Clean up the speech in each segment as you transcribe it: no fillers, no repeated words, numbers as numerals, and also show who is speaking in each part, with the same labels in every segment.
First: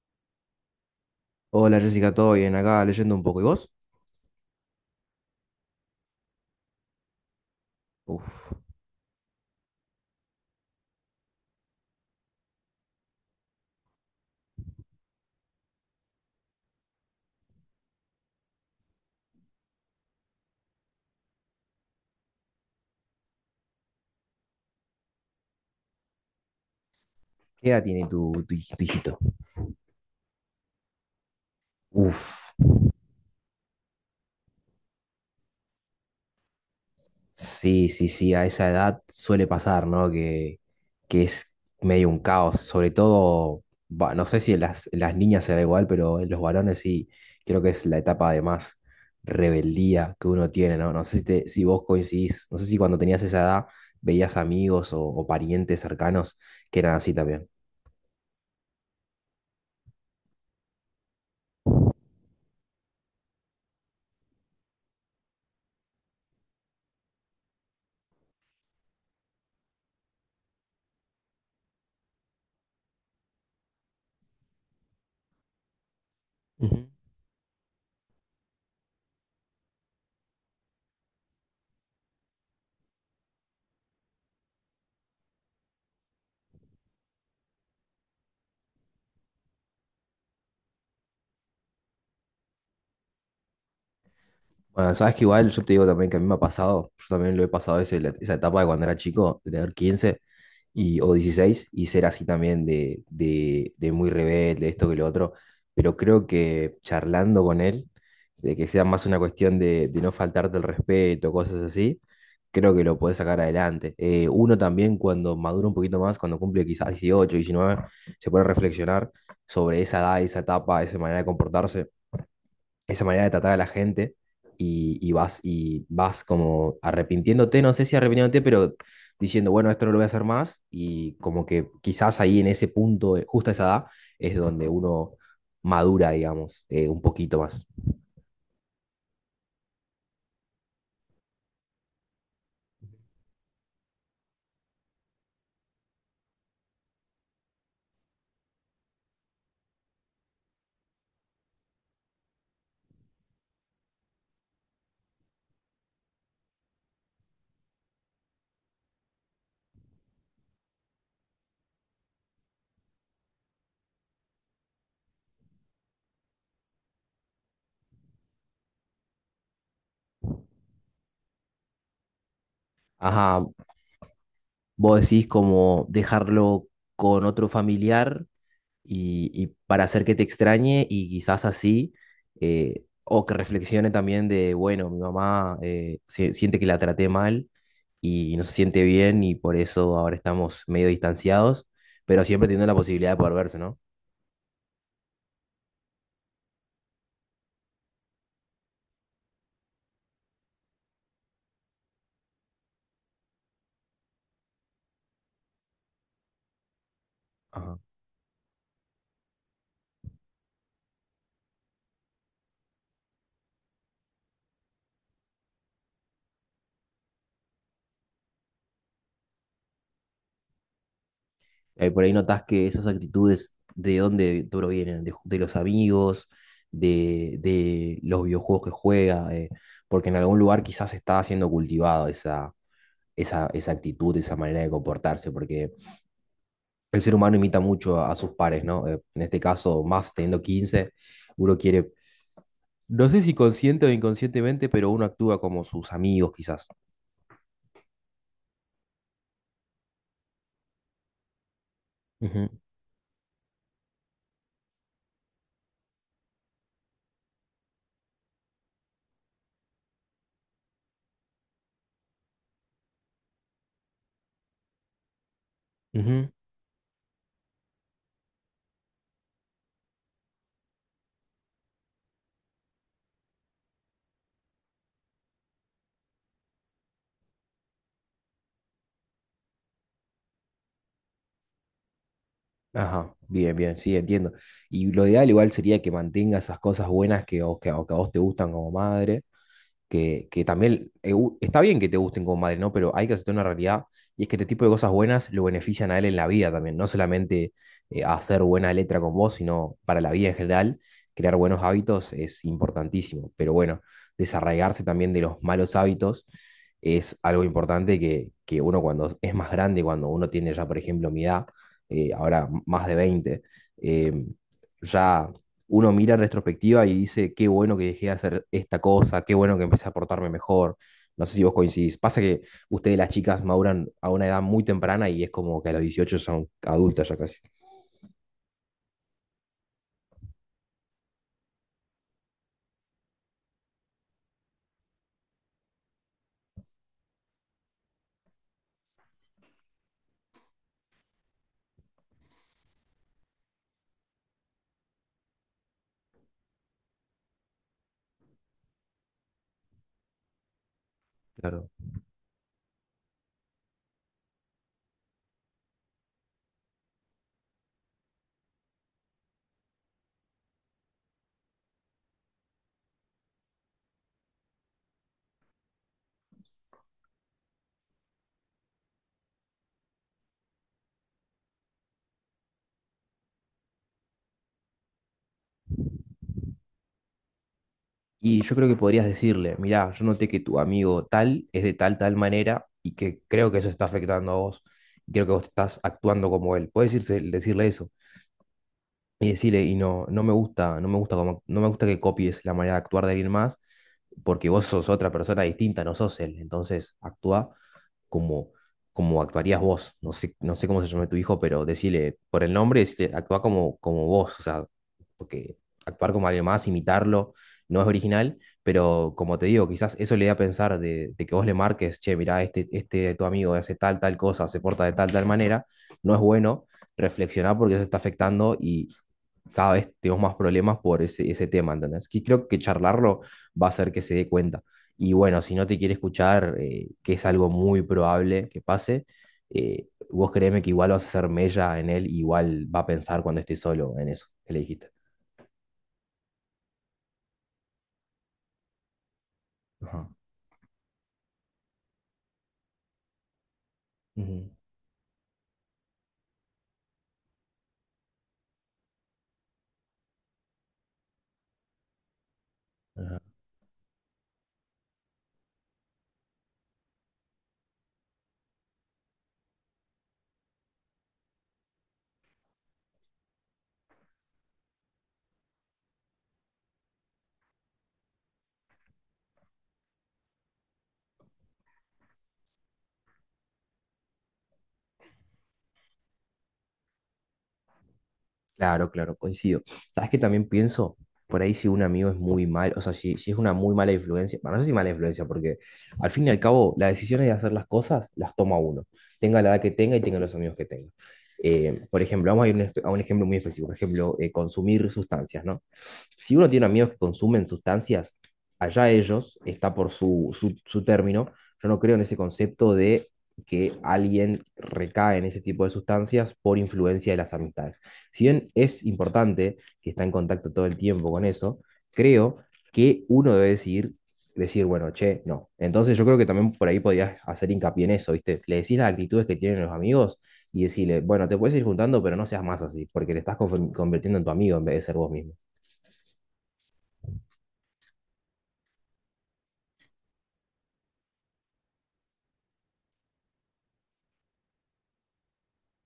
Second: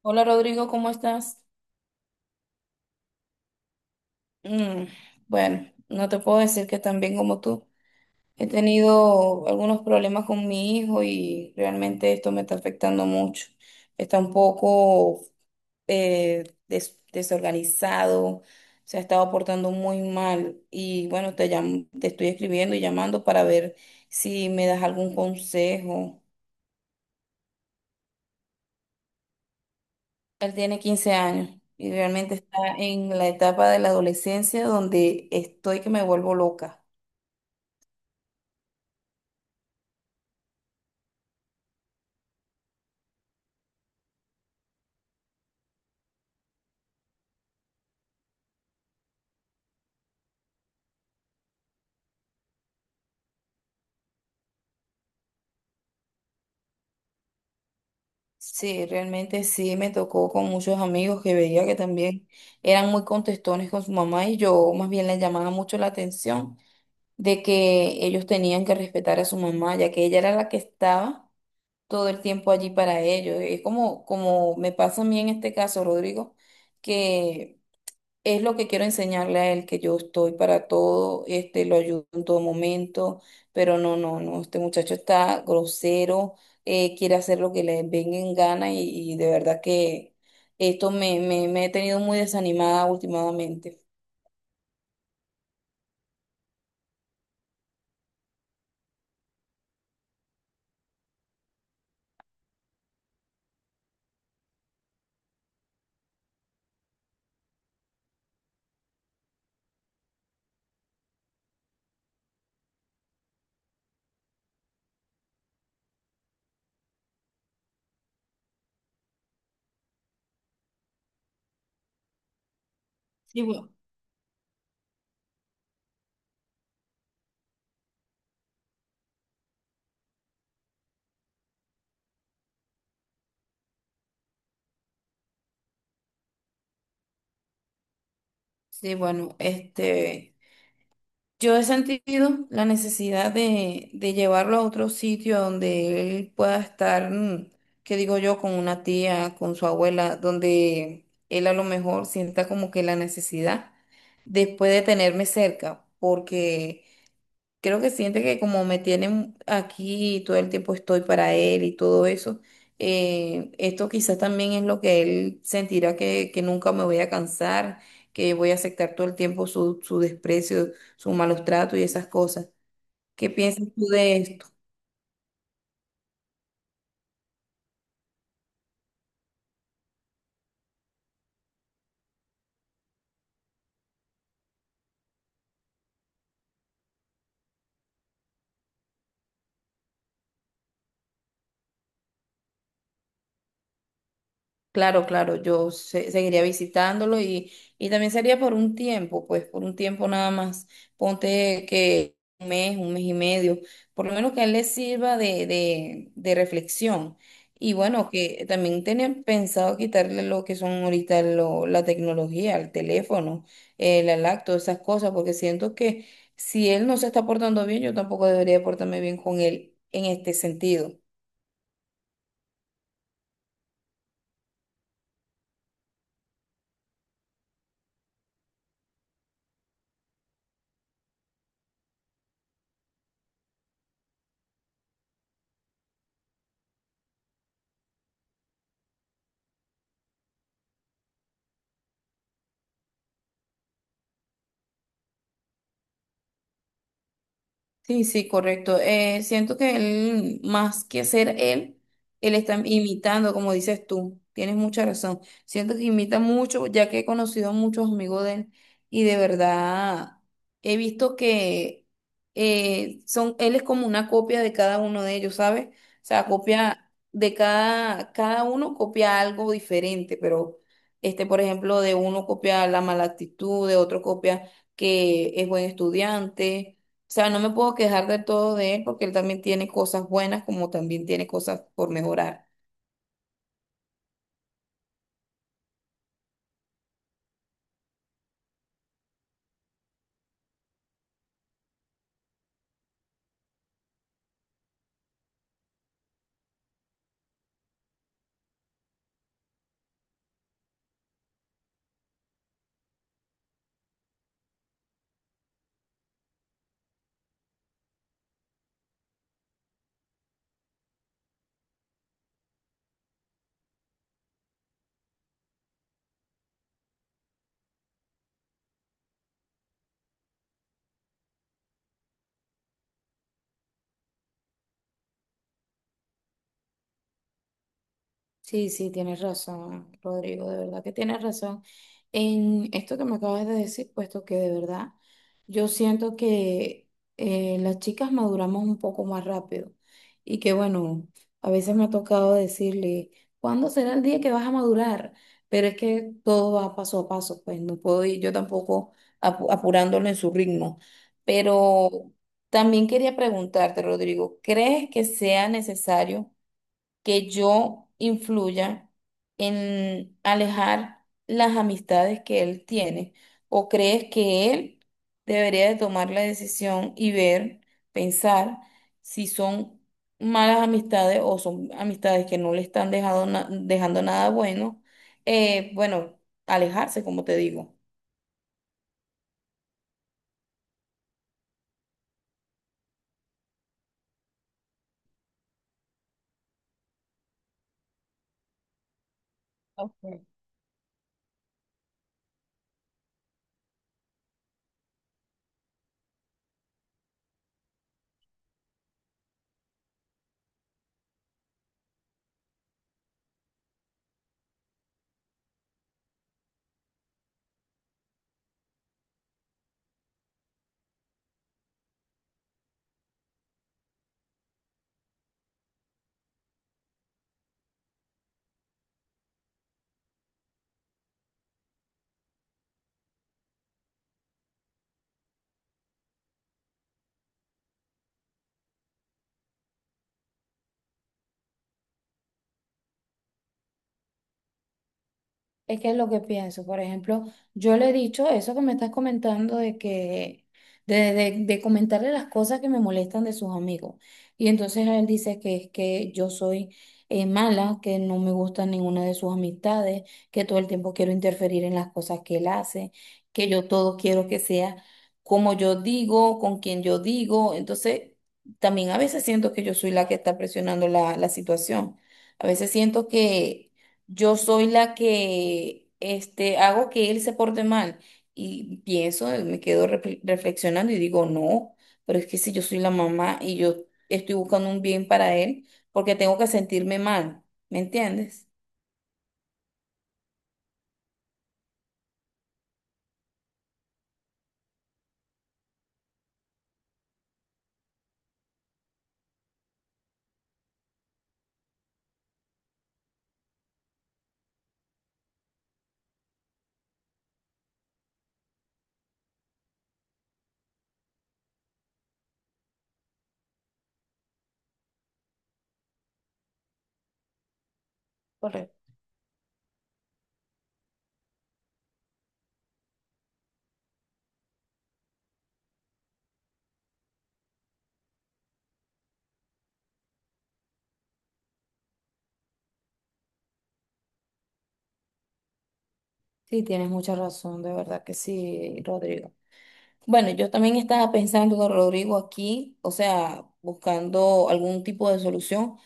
Speaker 1: Hola Rodrigo, ¿cómo estás?
Speaker 2: Hola Jessica, ¿todo bien? Acá leyendo un poco. ¿Y vos?
Speaker 1: Mm, bueno, no te puedo decir que tan bien como tú. He
Speaker 2: Uf.
Speaker 1: tenido algunos problemas con mi hijo y realmente esto me está afectando mucho. Está un poco desorganizado, se ha estado portando muy mal y bueno, te estoy escribiendo y llamando para ver si me das algún consejo.
Speaker 2: ¿Qué edad tiene tu tu hijito?
Speaker 1: Él tiene 15 años y
Speaker 2: Uf.
Speaker 1: realmente está en la etapa de la adolescencia donde estoy que me vuelvo loca.
Speaker 2: Sí, sí, sí, a esa edad suele pasar, ¿no? Que es medio un caos. Sobre todo, va, no sé si en las niñas será igual, pero en los varones sí, creo que es la etapa de más rebeldía que uno tiene, ¿no? No sé si, si vos coincidís, no sé si cuando tenías esa edad veías amigos o parientes cercanos que eran así también.
Speaker 1: Sí, realmente sí, me tocó con muchos amigos que veía que también eran muy contestones con su mamá y yo más bien les llamaba mucho la atención de que ellos tenían que respetar a su mamá, ya que ella era la que estaba todo el tiempo allí para ellos. Es como, como me pasa a mí en este caso, Rodrigo,
Speaker 2: Ujú.
Speaker 1: que es lo que quiero enseñarle a él, que yo estoy para todo, este, lo ayudo en todo momento, pero no, no, no, este muchacho está grosero, quiere hacer lo que le venga en gana y de verdad que esto me he tenido muy desanimada últimamente.
Speaker 2: Bueno, sabes que igual yo te digo también que a mí me ha pasado, yo también lo he pasado esa etapa de cuando era chico, de tener 15 o 16 y ser así también de muy rebelde, esto que lo otro, pero creo que charlando con él, de que sea más una cuestión de no faltarte el respeto, cosas así, creo que lo podés sacar adelante. Uno también cuando madura un poquito más, cuando cumple quizás 18, 19, se puede reflexionar sobre esa edad, esa etapa, esa manera de comportarse, esa manera de tratar a la gente y, y vas como arrepintiéndote, no sé si arrepintiéndote, pero diciendo, bueno, esto no lo voy a hacer más y como que quizás ahí en ese punto, justo a esa edad, es donde uno madura, digamos, un poquito más.
Speaker 1: Sí, bueno, Yo he sentido la necesidad de llevarlo a otro sitio donde él pueda estar, qué digo yo, con una tía, con su abuela, donde él a lo mejor sienta como que la necesidad después de tenerme cerca, porque creo que siente que como me tienen aquí y todo el tiempo estoy para él y todo eso, esto quizás también es lo que él sentirá que nunca me voy a cansar, que voy a aceptar todo el tiempo su, su desprecio, su malos tratos y esas cosas. ¿Qué
Speaker 2: Ajá,
Speaker 1: piensas tú de esto?
Speaker 2: vos decís como dejarlo con otro familiar y para hacer que te extrañe y quizás así, o que reflexione también de, bueno, mi mamá siente que la traté mal y no se siente bien y por eso ahora estamos medio distanciados, pero siempre teniendo la posibilidad de poder verse, ¿no?
Speaker 1: Claro, claro, seguiría visitándolo y también sería por un tiempo, pues por un tiempo nada más. Ponte que un mes y medio, por lo menos que a él le sirva de reflexión. Y
Speaker 2: Ajá.
Speaker 1: bueno, que también tenían pensado quitarle lo que son ahorita la tecnología, el teléfono, la lacto, esas cosas, porque siento que si él no se está portando bien, yo tampoco debería portarme bien con él en este sentido.
Speaker 2: Por ahí notas que esas actitudes de dónde provienen, de los amigos, de los videojuegos que juega, porque en algún lugar quizás está siendo cultivado esa actitud, esa manera de comportarse, porque el ser humano imita mucho a sus pares, ¿no? En este caso, más teniendo 15 uno quiere, no sé si consciente o inconscientemente, pero uno actúa como sus amigos quizás.
Speaker 1: Sí, sí, correcto. Siento que él, más que ser él, él
Speaker 2: Ujú,
Speaker 1: está imitando, como dices tú. Tienes mucha razón. Siento que imita mucho, ya que he conocido muchos amigos de él y de verdad he visto que él es como una copia de cada uno de ellos, ¿sabes? O sea,
Speaker 2: ujú.
Speaker 1: copia de cada, cada uno copia algo diferente, pero este, por ejemplo, de uno copia la mala actitud, de otro copia que es buen estudiante. O sea, no me puedo quejar de todo de él porque él también tiene cosas buenas como también tiene cosas por mejorar.
Speaker 2: Ajá, bien, bien, sí, entiendo. Y lo ideal igual sería que mantenga esas cosas buenas que a vos te gustan como madre que también está bien que te gusten como madre, ¿no? Pero hay que aceptar una realidad y es que este tipo de cosas buenas lo benefician a él en la vida también, no solamente hacer buena letra con vos, sino para la vida en general, crear buenos hábitos es importantísimo, pero bueno, desarraigarse también de los malos hábitos es algo importante que uno cuando es más grande, cuando uno tiene ya, por ejemplo, mi edad, ahora más de veinte, eh, ya uno mira en retrospectiva y dice, qué bueno que dejé de hacer esta cosa, qué bueno que empecé a portarme mejor. No sé si vos coincidís. Pasa que ustedes las chicas maduran a una edad muy temprana y es como que a los 18 son adultas ya casi.
Speaker 1: Sí, sí, tienes razón, Rodrigo, de verdad que tienes razón en esto que me acabas de decir, puesto que de verdad yo siento que las chicas maduramos un poco más rápido y que bueno, a veces me ha tocado decirle, ¿cuándo será el día que vas a madurar? Pero es que todo va paso a paso, pues no puedo ir yo tampoco apurándolo en su ritmo.
Speaker 2: Claro.
Speaker 1: Pero también quería preguntarte, Rodrigo, ¿crees que sea necesario que yo influya en alejar las amistades que él tiene? ¿O crees que él debería de tomar la decisión y ver, pensar si son malas amistades o son amistades que no le están dejando nada bueno? Bueno, alejarse, como te digo.
Speaker 2: Y yo creo que podrías decirle, mirá, yo noté que tu amigo tal es de tal manera y que creo que eso está afectando a vos. Y creo que vos estás actuando como él. Puedes decirle eso. Y decirle, no, no me gusta, no me no me gusta que copies la manera de actuar de alguien más, porque vos sos otra persona distinta, no sos él. Entonces, actúa como, como actuarías vos. No sé, no sé cómo se llama tu hijo, pero decirle por el nombre, decirle, actúa como vos, o sea, porque actuar como alguien más, imitarlo, no es original, pero como te digo, quizás eso le da a pensar de que vos le marques, che, mirá, este tu amigo hace tal cosa, se porta de tal manera, no es bueno reflexionar porque eso está afectando y cada vez tenemos más problemas por ese tema, ¿entendés? Que creo que charlarlo va a hacer que se dé cuenta. Y bueno, si no te quiere escuchar, que es algo muy probable que pase, vos créeme que igual vas a hacer mella en él, igual va a pensar cuando esté solo en eso que le dijiste.
Speaker 1: Es que es lo que pienso. Por ejemplo, yo le he dicho eso que me estás comentando de
Speaker 2: Ajá.
Speaker 1: que, de comentarle las cosas que me molestan de sus amigos. Y
Speaker 2: Ujú.
Speaker 1: entonces él dice que es que yo soy mala, que no me gusta ninguna de sus amistades, que todo el tiempo quiero interferir en las cosas que él hace,
Speaker 2: Ajá.
Speaker 1: que yo todo quiero que sea como yo digo, con quien yo digo. Entonces, también a veces siento que yo soy la que está presionando la situación. A veces siento que yo soy la que este, hago que él se porte mal. Y pienso, me quedo reflexionando y digo, no, pero es que si yo soy la mamá y yo estoy buscando un bien para él, porque tengo que sentirme mal, ¿me entiendes?
Speaker 2: Claro, claro, coincido. ¿Sabes que también pienso? Por ahí si un amigo es muy mal, o sea, si es una muy mala influencia, bueno, no sé si mala influencia, porque al fin y al cabo las decisiones de hacer las cosas las toma uno, tenga la edad que tenga y tenga los amigos que tenga. Por ejemplo, vamos a ir un a un ejemplo muy específico, por ejemplo, consumir sustancias, ¿no? Si uno tiene amigos que consumen sustancias, allá ellos, está por su término, yo no creo en ese concepto de que alguien recae en ese tipo de sustancias por influencia de las amistades. Si bien es
Speaker 1: Correcto.
Speaker 2: importante que está en contacto todo el tiempo con eso, creo que uno debe decidir, decir, bueno, che, no. Entonces yo creo que también por ahí podías hacer hincapié en eso, ¿viste? Le decís las actitudes que tienen los amigos y decirle, bueno, te puedes ir juntando, pero no seas más así, porque te estás convirtiendo en tu amigo en vez de ser vos mismo.
Speaker 1: Sí, tienes mucha razón, de verdad que sí, Rodrigo. Bueno, yo también estaba pensando, Rodrigo, aquí, o sea, buscando algún tipo de solución,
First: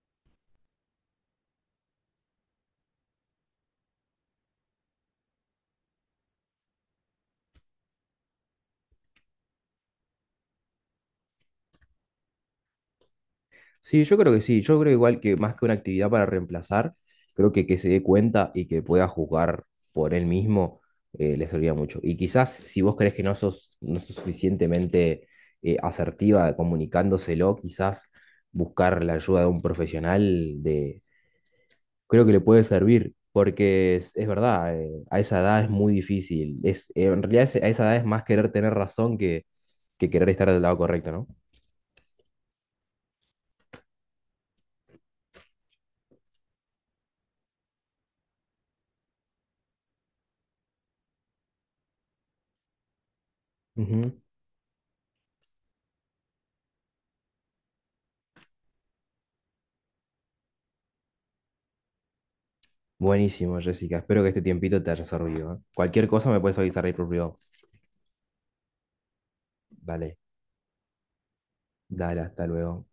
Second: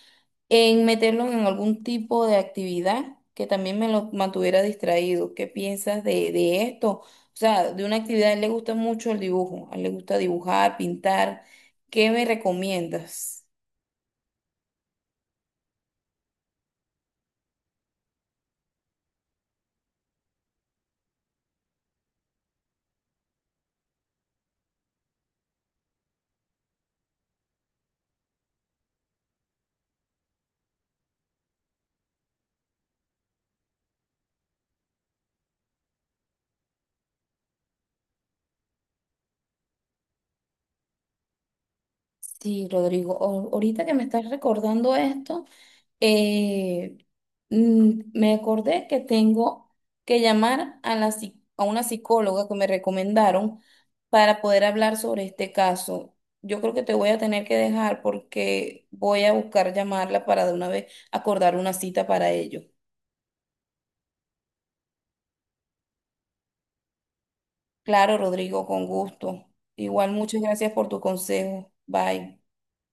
Speaker 1: en meterlo en algún tipo de actividad que también me lo mantuviera distraído. ¿Qué piensas de esto? O sea, de una actividad, a él le gusta mucho el dibujo, a él le gusta dibujar, pintar. ¿Qué me recomiendas?
Speaker 2: Sí, yo creo que sí. Yo creo igual que más que una actividad para reemplazar, creo que se dé cuenta y que pueda jugar por él mismo, le serviría mucho. Y quizás si vos crees que no sos, no sos suficientemente asertiva comunicándoselo, quizás buscar la ayuda de un profesional de, creo que le puede servir, porque es verdad, a esa edad es muy difícil. Es, en realidad a esa edad es más querer tener razón que querer estar del lado correcto, ¿no?
Speaker 1: Sí, Rodrigo, ahorita que me estás recordando esto. eh, me acordé que tengo que llamar a a una psicóloga que me recomendaron
Speaker 2: Ujú.
Speaker 1: para poder hablar sobre este caso. Yo creo que te voy a tener que dejar porque voy a buscar llamarla para de una vez acordar una cita para ello.
Speaker 2: Buenísimo, Jessica. Espero que este tiempito te haya servido, ¿eh? Cualquier cosa me puedes avisar ahí por privado.
Speaker 1: Claro, Rodrigo, con gusto. Igual,
Speaker 2: Dale,
Speaker 1: muchas gracias por tu consejo.
Speaker 2: dale,
Speaker 1: Bye.
Speaker 2: hasta luego.